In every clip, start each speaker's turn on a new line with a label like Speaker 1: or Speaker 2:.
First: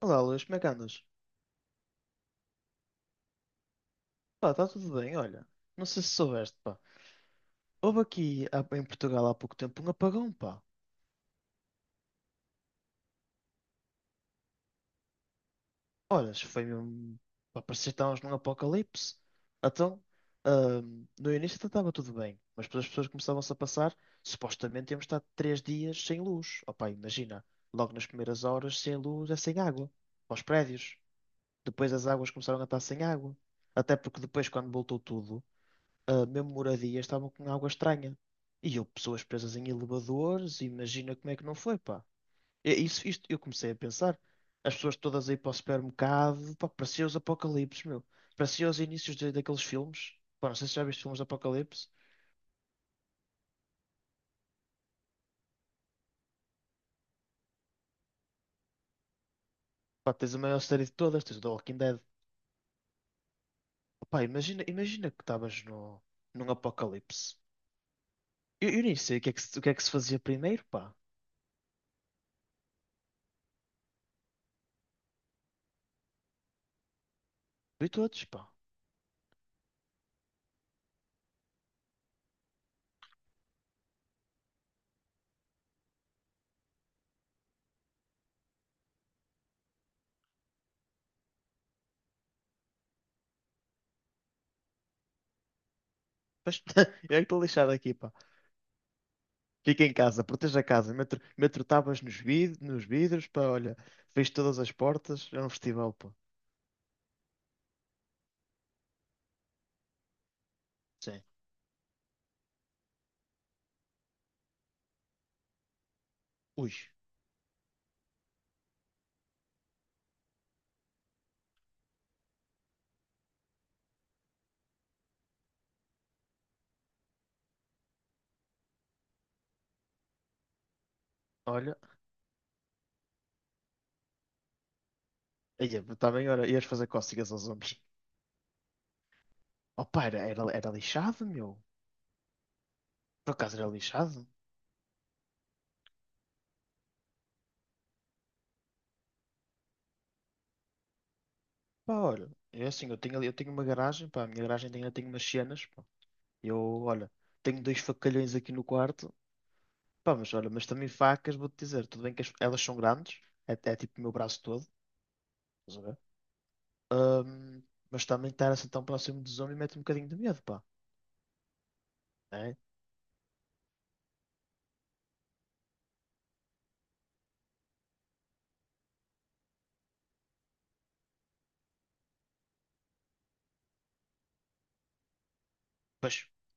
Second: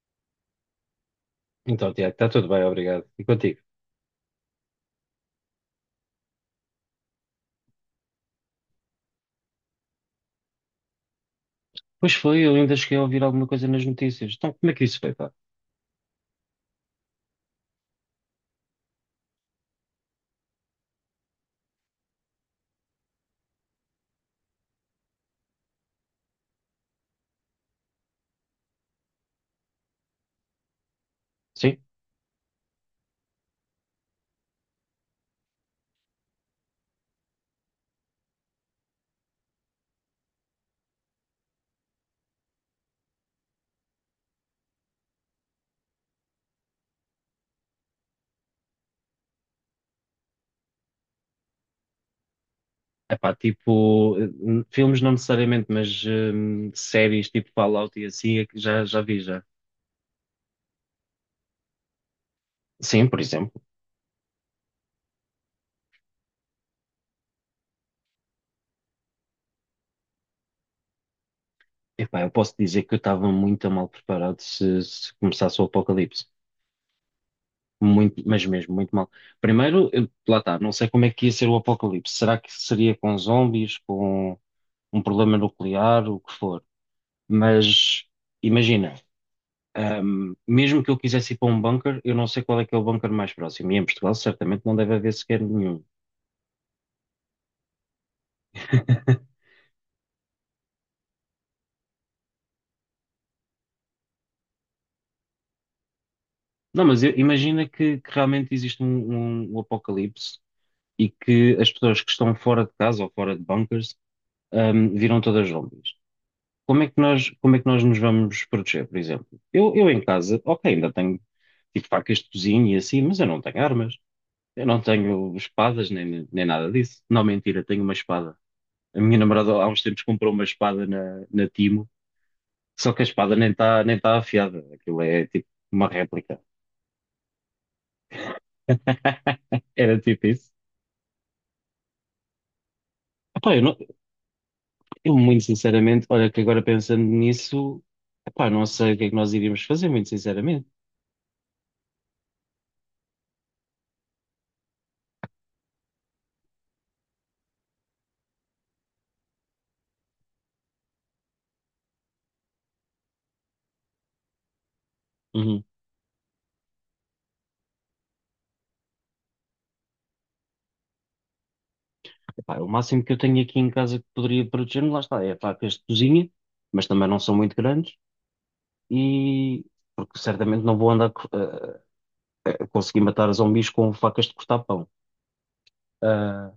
Speaker 1: Olá, Luís, como é que andas?
Speaker 2: Então, Tiago, está tudo bem, obrigado. E contigo?
Speaker 1: Pá, está tudo bem, olha. Não sei se soubeste, pá. Houve aqui em Portugal há pouco tempo um apagão, pá.
Speaker 2: Pois foi, eu ainda cheguei a ouvir alguma coisa nas notícias. Então, como é que isso foi, pá?
Speaker 1: Olha, isso foi mesmo. Pá, parecia que estávamos num apocalipse. Então, no início até estava tudo bem, mas depois as pessoas começavam-se a passar. Supostamente íamos estar 3 dias sem luz. Oh, pá, imagina. Logo nas primeiras horas, sem luz é sem água. Para os prédios.
Speaker 2: Sim?
Speaker 1: Depois as águas começaram a estar sem água. Até porque depois, quando voltou tudo. Mesmo moradias, estavam com água estranha. E eu, pessoas presas em elevadores, imagina como é que não foi, pá. É isso, isto, eu comecei a pensar. As pessoas todas aí para o supermercado, pá, parecia os apocalipses, meu. Parecia os inícios daqueles filmes. Pá, não sei se já viste filmes de apocalipse.
Speaker 2: É pá, tipo, filmes não necessariamente, mas séries tipo Fallout e assim, é que já vi já.
Speaker 1: Pá, tens a maior série de todas, tens o The Walking Dead.
Speaker 2: Sim, por exemplo.
Speaker 1: Pá, imagina, imagina que estavas no, num apocalipse. Eu nem sei o que é que se fazia primeiro, pá.
Speaker 2: Epá, eu posso dizer que eu estava muito mal preparado se começasse o apocalipse.
Speaker 1: Vi
Speaker 2: Muito,
Speaker 1: todos,
Speaker 2: mas
Speaker 1: pá.
Speaker 2: mesmo, muito mal. Primeiro, lá está, não sei como é que ia ser o apocalipse. Será que seria com zombies, com um problema nuclear, o que for? Mas imagina. Mesmo que eu quisesse ir para um bunker, eu não sei qual é que é o bunker mais próximo. E em Portugal, certamente, não deve haver sequer nenhum.
Speaker 1: Mas eu é que estou lixado aqui, pá. Fica em casa, proteja a casa, meto tábuas nos vidros, pá, olha, fecho todas as portas, é um festival, pá.
Speaker 2: Não, mas imagina que realmente existe um apocalipse e
Speaker 1: Sim.
Speaker 2: que as pessoas que estão fora de casa ou fora de bunkers, viram todas zombies.
Speaker 1: Ui,
Speaker 2: Como é que nós nos vamos proteger, por exemplo? Eu em casa, ok, ainda tenho tipo facas de cozinha e assim, mas eu não tenho armas. Eu não tenho espadas nem nada disso. Não, mentira, tenho uma espada. A minha namorada há uns tempos comprou uma espada na
Speaker 1: olha,
Speaker 2: Timo. Só que a espada nem está nem tá afiada. Aquilo é tipo
Speaker 1: aí,
Speaker 2: uma
Speaker 1: também,
Speaker 2: réplica.
Speaker 1: olha, ias fazer cócegas aos homens. Oh,
Speaker 2: Era
Speaker 1: pá, era,
Speaker 2: tipo
Speaker 1: era,
Speaker 2: isso.
Speaker 1: era lixado, meu. Por
Speaker 2: Epá,
Speaker 1: acaso
Speaker 2: eu,
Speaker 1: era
Speaker 2: não-
Speaker 1: lixado?
Speaker 2: eu muito sinceramente, olha que agora pensando nisso, epá, não sei o que é que nós iríamos fazer, muito sinceramente.
Speaker 1: Pá, olha, é assim, eu tenho ali, eu tenho uma garagem, pá, a minha garagem tem, eu tenho umas cenas, pá. Eu, olha, tenho dois facalhões aqui no quarto, pá, mas olha, mas também facas, vou-te dizer, tudo bem que elas são grandes, é tipo o meu braço todo,
Speaker 2: Uhum.
Speaker 1: estás a ver? Ahm, mas também estar assim tão próximo do zombie mete um bocadinho de medo, pá. Né?
Speaker 2: Epá, o máximo que eu tenho aqui em casa que poderia proteger-me, lá está, é facas de cozinha, mas também não são muito grandes e porque certamente não vou andar a conseguir matar zumbis com facas de cortar pão.
Speaker 1: Mas,
Speaker 2: Ah,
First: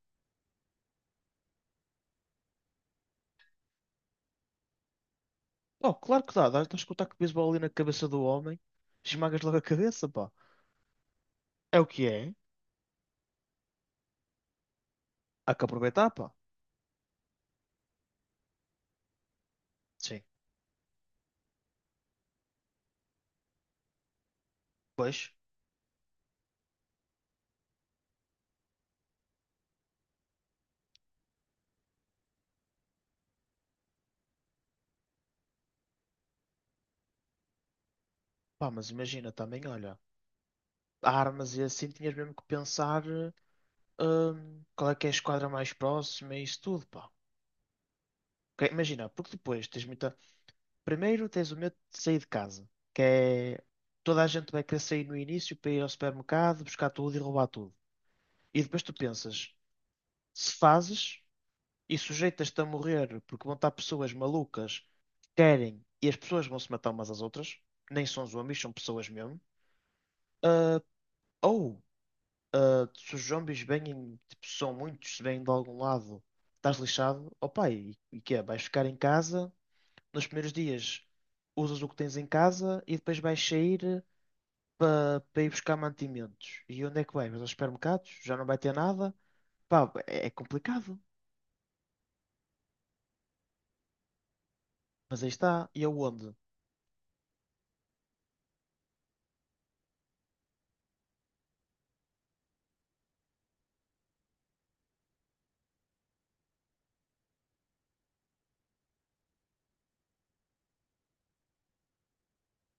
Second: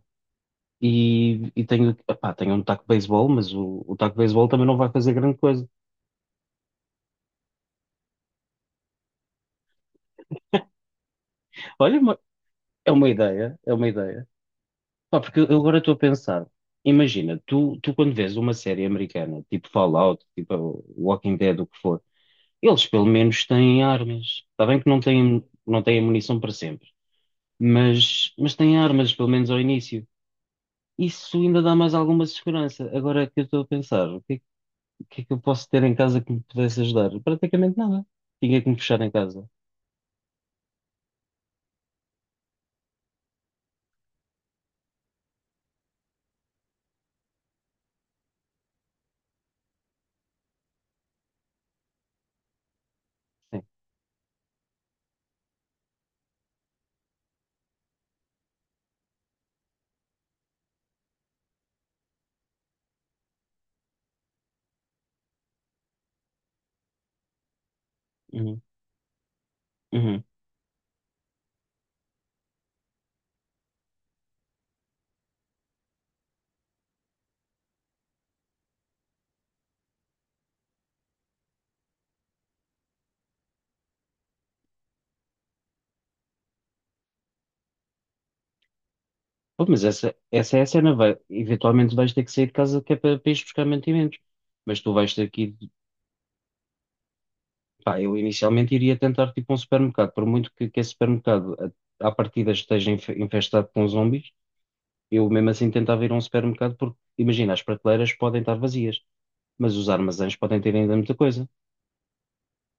Speaker 2: e tenho, epá, tenho um taco de beisebol, mas o taco de beisebol também não vai fazer grande coisa.
Speaker 1: oh, claro que dá. Dás com o taco de beisebol ali na cabeça do homem, esmagas logo a cabeça, pá. É o
Speaker 2: Olha,
Speaker 1: que é.
Speaker 2: é uma ideia, é uma ideia. Pá, porque
Speaker 1: Há
Speaker 2: eu
Speaker 1: que
Speaker 2: agora estou a
Speaker 1: aproveitar, pá.
Speaker 2: pensar, imagina, tu quando vês uma série americana, tipo
Speaker 1: Sim.
Speaker 2: Fallout, tipo Walking Dead, o que for, eles pelo menos têm armas. Está bem que não
Speaker 1: Pois,
Speaker 2: têm, não têm munição para sempre, mas têm armas, pelo menos ao início. Isso ainda dá mais alguma segurança. Agora que eu estou a pensar, o que é que eu posso ter em casa que me pudesse ajudar? Praticamente nada. Tinha que
Speaker 1: pá,
Speaker 2: me
Speaker 1: mas
Speaker 2: fechar em
Speaker 1: imagina
Speaker 2: casa.
Speaker 1: também, olha, armas e assim tinhas mesmo que pensar qual é que é a esquadra mais próxima e isso tudo, pá. Ok, imagina, porque depois tens muita. Primeiro tens o medo de sair de casa, que
Speaker 2: Sim.
Speaker 1: é. Toda a gente vai querer sair no início para ir ao supermercado, buscar tudo e roubar tudo. E depois tu pensas, se fazes e sujeitas-te a morrer porque vão estar pessoas malucas que querem e as pessoas vão se matar umas às outras, nem são zombies,
Speaker 2: Uhum.
Speaker 1: são pessoas mesmo.
Speaker 2: Uhum.
Speaker 1: Ah, ou se os zombies vêm, tipo, são muitos, se vêm de algum lado, estás lixado, opa, e que é? Vais ficar em casa, nos primeiros dias usas o que tens em casa e depois vais sair para ir buscar mantimentos. E onde é que vais? Vais aos supermercados? Já não vai ter nada?
Speaker 2: Pô, mas
Speaker 1: Pá,
Speaker 2: essa,
Speaker 1: é
Speaker 2: essa é a cena,
Speaker 1: complicado.
Speaker 2: eventualmente vais ter que sair de casa que é para ires buscar mantimentos. Mas tu vais
Speaker 1: Mas
Speaker 2: ter
Speaker 1: aí
Speaker 2: que
Speaker 1: está,
Speaker 2: ir,
Speaker 1: e aonde?
Speaker 2: pá, eu inicialmente iria tentar tipo um supermercado, por muito que esse supermercado à partida esteja infestado com zombies, eu mesmo assim tentava ir a um supermercado porque, imagina, as prateleiras podem estar vazias, mas os armazéns podem ter ainda muita coisa.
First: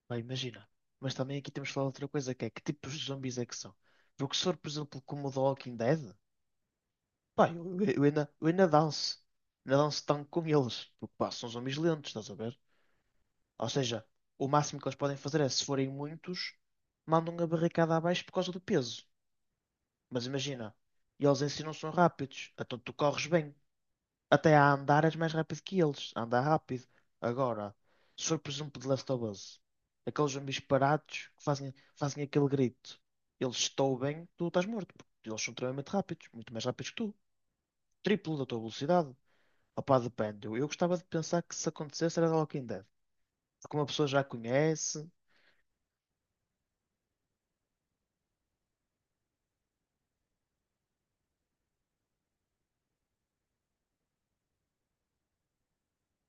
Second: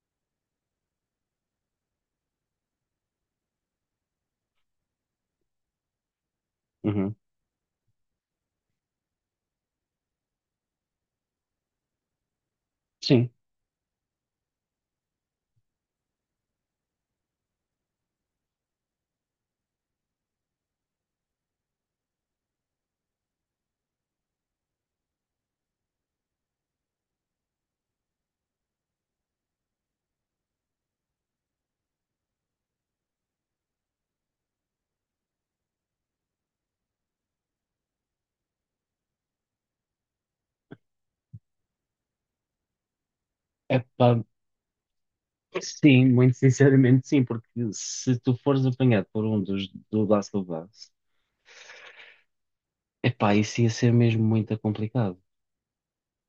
Speaker 1: Pá, imagina. Mas também aqui temos que falar de outra coisa, que é que tipos de zombies é que são? Porque se for, por exemplo, como o The Walking Dead,
Speaker 2: Uhum.
Speaker 1: pá, eu ainda danço. Ainda danço tanto com eles. Porque, pá, são zombies lentos, estás a ver?
Speaker 2: Sim,
Speaker 1: Ou seja, o máximo que eles podem fazer é, se forem muitos, mandam a barricada abaixo por causa do peso. Mas imagina, eles em si não são rápidos, então tu corres bem. Até a andar és mais rápido que eles. Anda rápido. Agora, se for por exemplo de Last of Us, aqueles zumbis parados que fazem aquele grito. Eles estão bem, tu estás morto. Porque eles são extremamente rápidos, muito mais rápidos que tu. Triplo da tua velocidade. Opá, depende. Eu gostava de pensar que se acontecesse era The Walking Dead. Porque
Speaker 2: é
Speaker 1: uma pessoa
Speaker 2: pá,
Speaker 1: já conhece.
Speaker 2: sim, muito sinceramente sim, porque se tu fores apanhado por um dos do Last of Us, é pá, isso ia ser mesmo muito complicado.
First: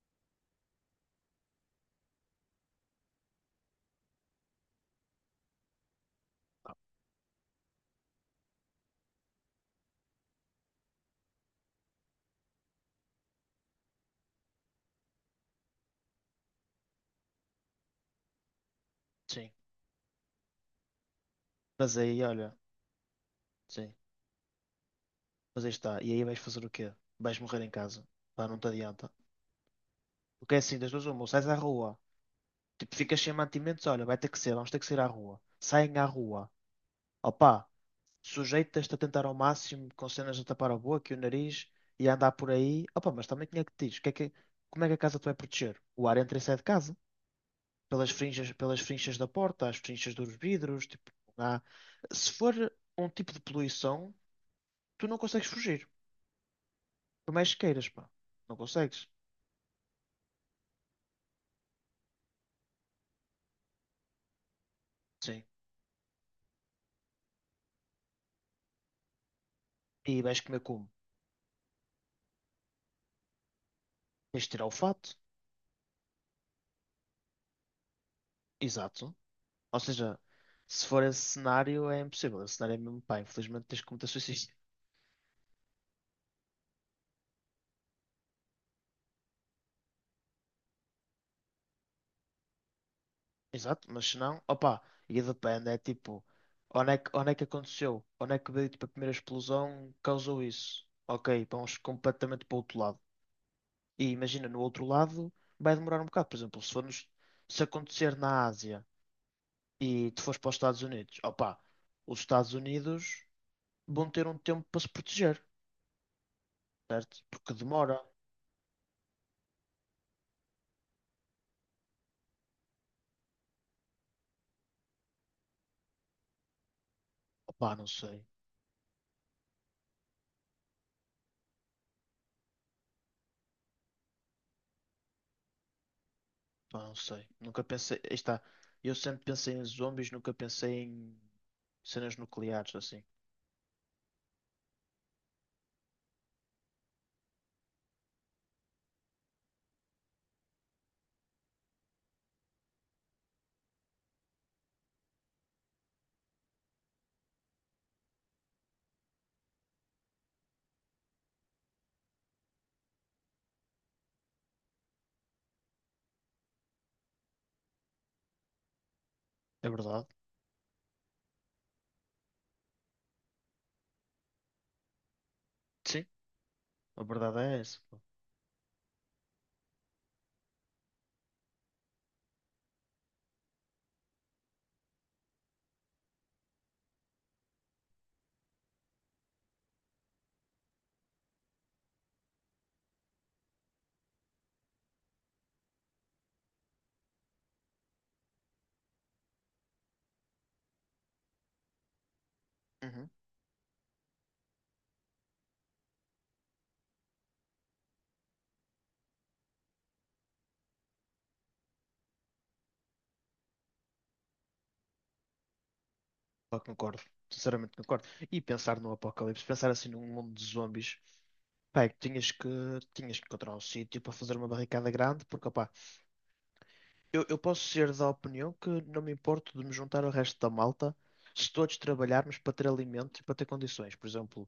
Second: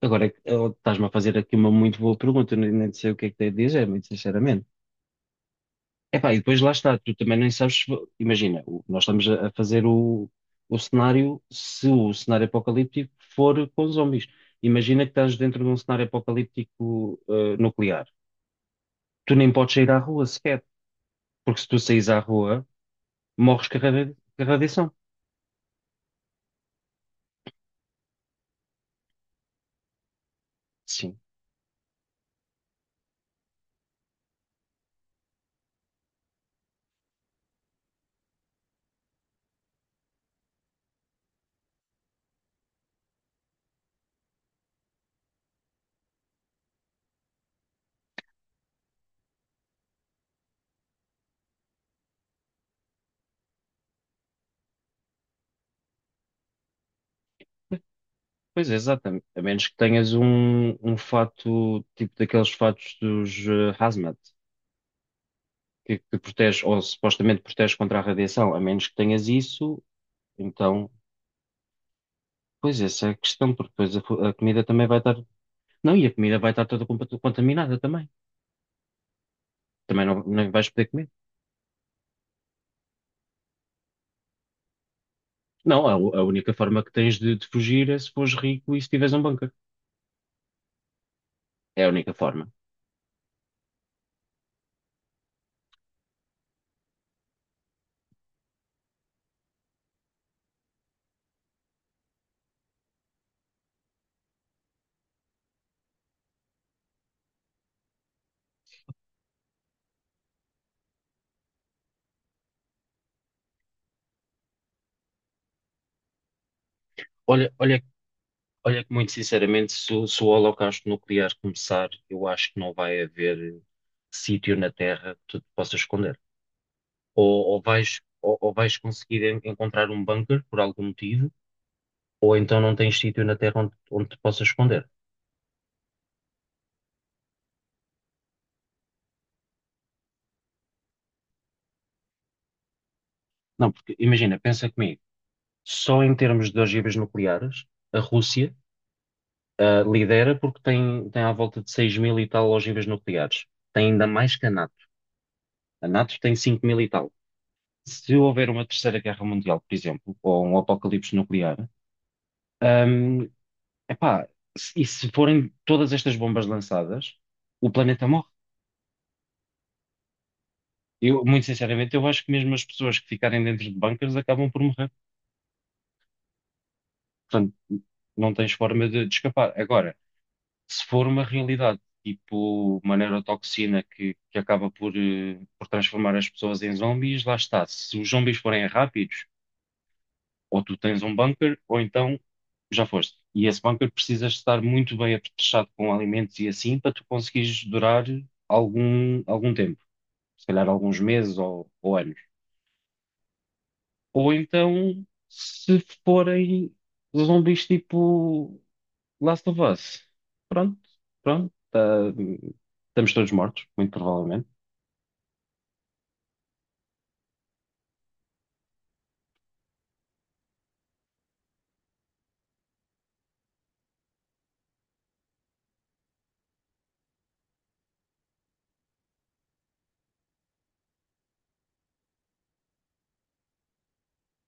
Speaker 2: Agora, estás-me a fazer aqui uma muito boa pergunta, eu nem sei o que é que tenho a dizer, muito sinceramente. Epá, e depois lá está, tu também nem sabes, se vo- imagina, nós estamos a fazer o cenário, se o cenário apocalíptico for com zombies. Imagina que estás dentro de um cenário apocalíptico, nuclear. Tu nem
Speaker 1: Sim.
Speaker 2: podes sair à rua sequer, porque se tu
Speaker 1: Mas
Speaker 2: saís à
Speaker 1: aí, olha,
Speaker 2: rua, morres com a
Speaker 1: sim.
Speaker 2: radia- com a radiação.
Speaker 1: Mas aí está. E aí vais fazer o quê? Vais morrer em casa. Pá, não te adianta. Porque é assim, das duas
Speaker 2: Sim,
Speaker 1: uma, ou sais à rua. Tipo, ficas sem mantimentos, olha, vai ter que ser, vamos ter que sair à rua. Saem à rua. Opa, sujeitas-te a tentar ao máximo com cenas a tapar a boca e o nariz e a andar por aí. Opa, mas também tinha que te dizer, o que é que- como é que a casa tu vai proteger? O ar entra e sai de casa. Pelas frinchas da porta, as frinchas dos vidros, tipo, não há. Se for um tipo de poluição, tu não consegues fugir. Por mais que queiras, pá. Não
Speaker 2: pois é,
Speaker 1: consegues.
Speaker 2: exatamente. A menos que tenhas um fato, tipo daqueles fatos dos hazmat.
Speaker 1: Sim.
Speaker 2: Que protege, ou supostamente protege contra a radiação, a menos que tenhas isso,
Speaker 1: E vais comer como?
Speaker 2: então, pois essa é a questão, porque depois a
Speaker 1: Tens de
Speaker 2: comida
Speaker 1: tirar o
Speaker 2: também vai
Speaker 1: fato.
Speaker 2: estar. Não, e a comida vai estar toda contaminada também.
Speaker 1: Exato. Ou
Speaker 2: Também
Speaker 1: seja,
Speaker 2: não vais
Speaker 1: se
Speaker 2: poder
Speaker 1: for
Speaker 2: comer.
Speaker 1: esse cenário, é impossível. Esse cenário é mesmo, pá, infelizmente tens que cometer suicídio.
Speaker 2: Não, a única forma que tens de fugir é se fores rico e se tiveres um bunker. É a única forma.
Speaker 1: Exato, mas se não, opa, e depende, é tipo, onde é que aconteceu? Onde é que veio, tipo, a primeira explosão causou isso? Ok, vamos completamente para o outro lado. E imagina, no outro lado vai demorar um bocado. Por exemplo, se acontecer na Ásia e tu fores para os Estados Unidos, opa, os Estados Unidos vão ter um tempo para se proteger, certo?
Speaker 2: Olha,
Speaker 1: Porque
Speaker 2: olha
Speaker 1: demora,
Speaker 2: Olha que muito sinceramente, se o holocausto nuclear começar, eu acho que não vai haver sítio na Terra que tu te possas esconder. Ou
Speaker 1: opa, não
Speaker 2: vais,
Speaker 1: sei.
Speaker 2: ou vais conseguir encontrar um bunker por algum motivo, ou então não tens sítio na Terra onde te possas esconder.
Speaker 1: Pá, não sei. Nunca pensei. Aí está. Eu sempre pensei em zombies, nunca pensei em cenas nucleares, assim.
Speaker 2: Não, porque imagina, pensa comigo, só em termos de ogivas nucleares, a Rússia lidera porque tem à volta de 6 mil e tal ogivas nucleares. Tem ainda mais que a NATO. A NATO tem 5 mil e tal. Se houver uma terceira guerra mundial, por exemplo, ou um apocalipse nuclear, hum, epá, e se forem todas estas bombas lançadas, o planeta morre.
Speaker 1: É verdade?
Speaker 2: Eu, muito sinceramente, eu acho que mesmo as pessoas que ficarem dentro de bunkers acabam por morrer.
Speaker 1: Sim, a verdade
Speaker 2: Portanto,
Speaker 1: é essa. Pá,
Speaker 2: não tens forma de escapar. Agora, se for uma realidade, tipo uma neurotoxina que acaba por transformar as pessoas em zombies, lá está. Se os zombies forem rápidos, ou tu tens um bunker, ou então já foste. E esse bunker precisas estar muito bem apetrechado com alimentos e assim para tu conseguires durar algum tempo, se calhar alguns meses ou anos.
Speaker 1: uhum.
Speaker 2: Ou então, se forem zombies tipo Last of Us, pronto, pronto, estamos todos mortos, muito provavelmente.
Speaker 1: Pá, concordo. Sinceramente concordo. E pensar no apocalipse, pensar assim num mundo de zombies, pá, é que tinhas que encontrar um sítio para fazer uma barricada grande, porque, opá, eu posso ser da opinião que não me importo de me juntar ao resto da malta se todos trabalharmos para ter alimento e para ter condições. Por exemplo,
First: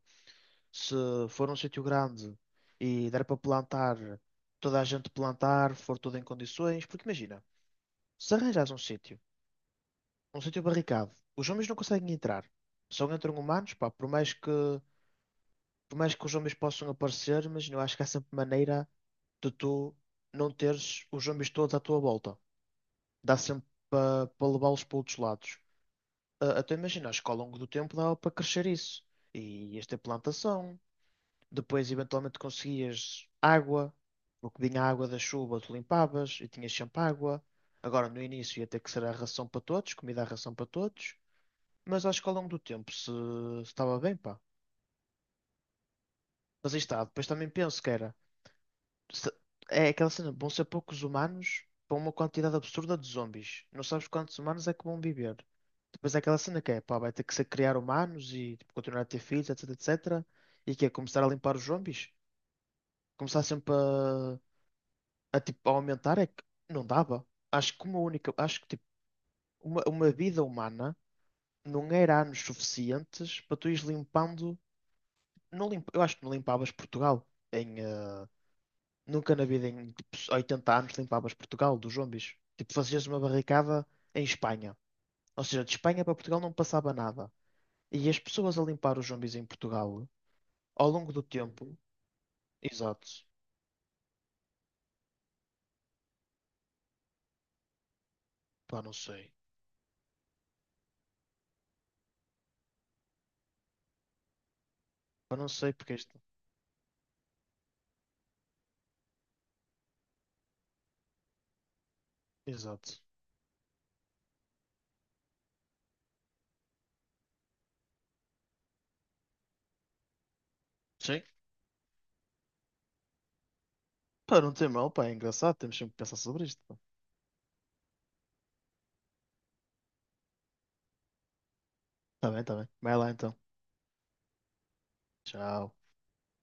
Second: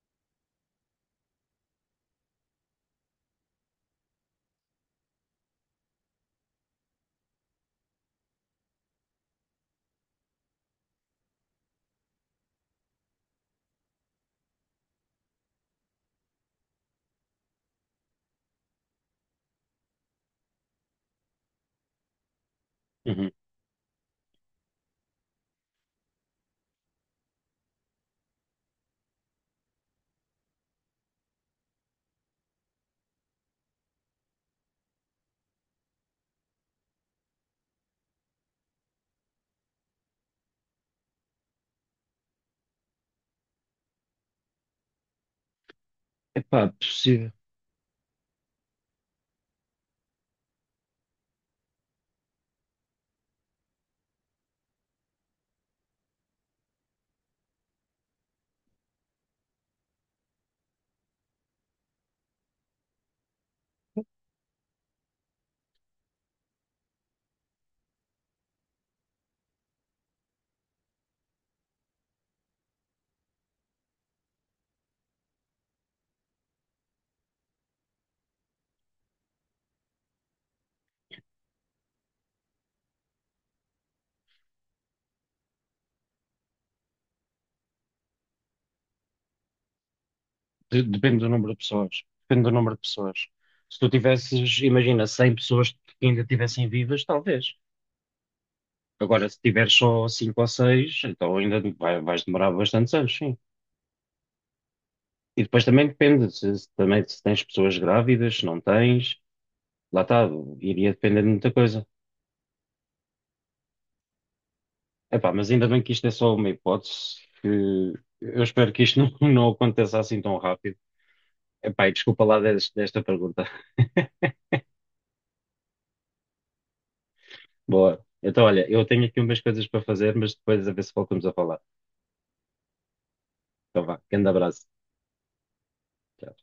Speaker 1: se for um sítio grande e der para plantar, toda a gente plantar, for tudo em condições, porque imagina, se arranjas um sítio barricado, os homens não conseguem entrar, só entram humanos, pá, por mais que os homens possam aparecer, mas eu acho que há sempre maneira de tu não teres os homens todos à tua volta.
Speaker 2: Uhum.
Speaker 1: Dá sempre para levá-los para outros lados. Até imagina, acho que ao longo do tempo dava para crescer isso. E ias ter plantação. Depois, eventualmente, conseguias água, o que vinha a água da chuva, tu limpavas e tinhas sempre água. Agora, no início, ia ter que ser a ração para todos, comida à ração para todos. Mas acho que ao longo do tempo se estava bem, pá.
Speaker 2: Epá,
Speaker 1: Mas aí está. Depois
Speaker 2: possível.
Speaker 1: também penso que era. se- É aquela cena, vão ser poucos humanos para uma quantidade absurda de zombies. Não sabes quantos humanos é que vão viver. Depois é aquela cena que é, pá, vai ter que ser criar humanos e tipo, continuar a ter filhos, etc, etc. E que é começar a limpar os zombies. Começar sempre a, tipo, a aumentar é que não dava. Acho que uma vida humana não era anos suficientes para tu ires limpando. Não limpa, Eu acho que não limpavas Portugal em nunca na vida em tipo, 80 anos limpavas Portugal dos zombies. Tipo, fazias uma barricada em Espanha. Ou seja, de Espanha para Portugal não passava nada. E as pessoas a limpar os zombies em Portugal, ao longo
Speaker 2: Depende
Speaker 1: do
Speaker 2: do número de
Speaker 1: tempo,
Speaker 2: pessoas. Depende do número de
Speaker 1: exato.
Speaker 2: pessoas. Se tu tivesses, imagina, 100 pessoas que ainda estivessem vivas, talvez.
Speaker 1: Pá, não
Speaker 2: Agora,
Speaker 1: sei.
Speaker 2: se tiveres só 5 ou 6, então ainda vais demorar bastantes anos, sim.
Speaker 1: Pá,
Speaker 2: E
Speaker 1: não
Speaker 2: depois
Speaker 1: sei
Speaker 2: também
Speaker 1: porque isto.
Speaker 2: depende, se também, se tens pessoas grávidas, se não tens, lá está, iria depender de muita coisa.
Speaker 1: Exato.
Speaker 2: Epá, mas ainda bem que isto é só uma hipótese, que eu espero que isto não aconteça assim tão rápido.
Speaker 1: Sim.
Speaker 2: Epá, e desculpa lá desta pergunta.
Speaker 1: Pá, não tem mal, pá, é engraçado, temos sempre que pensar sobre isto. Pá.
Speaker 2: Boa. Então, olha, eu tenho aqui umas coisas para fazer, mas depois a ver se voltamos a falar.
Speaker 1: Tá bem, tá bem. Vai lá então.
Speaker 2: Então, vá, grande abraço.
Speaker 1: Tchau.
Speaker 2: Tchau.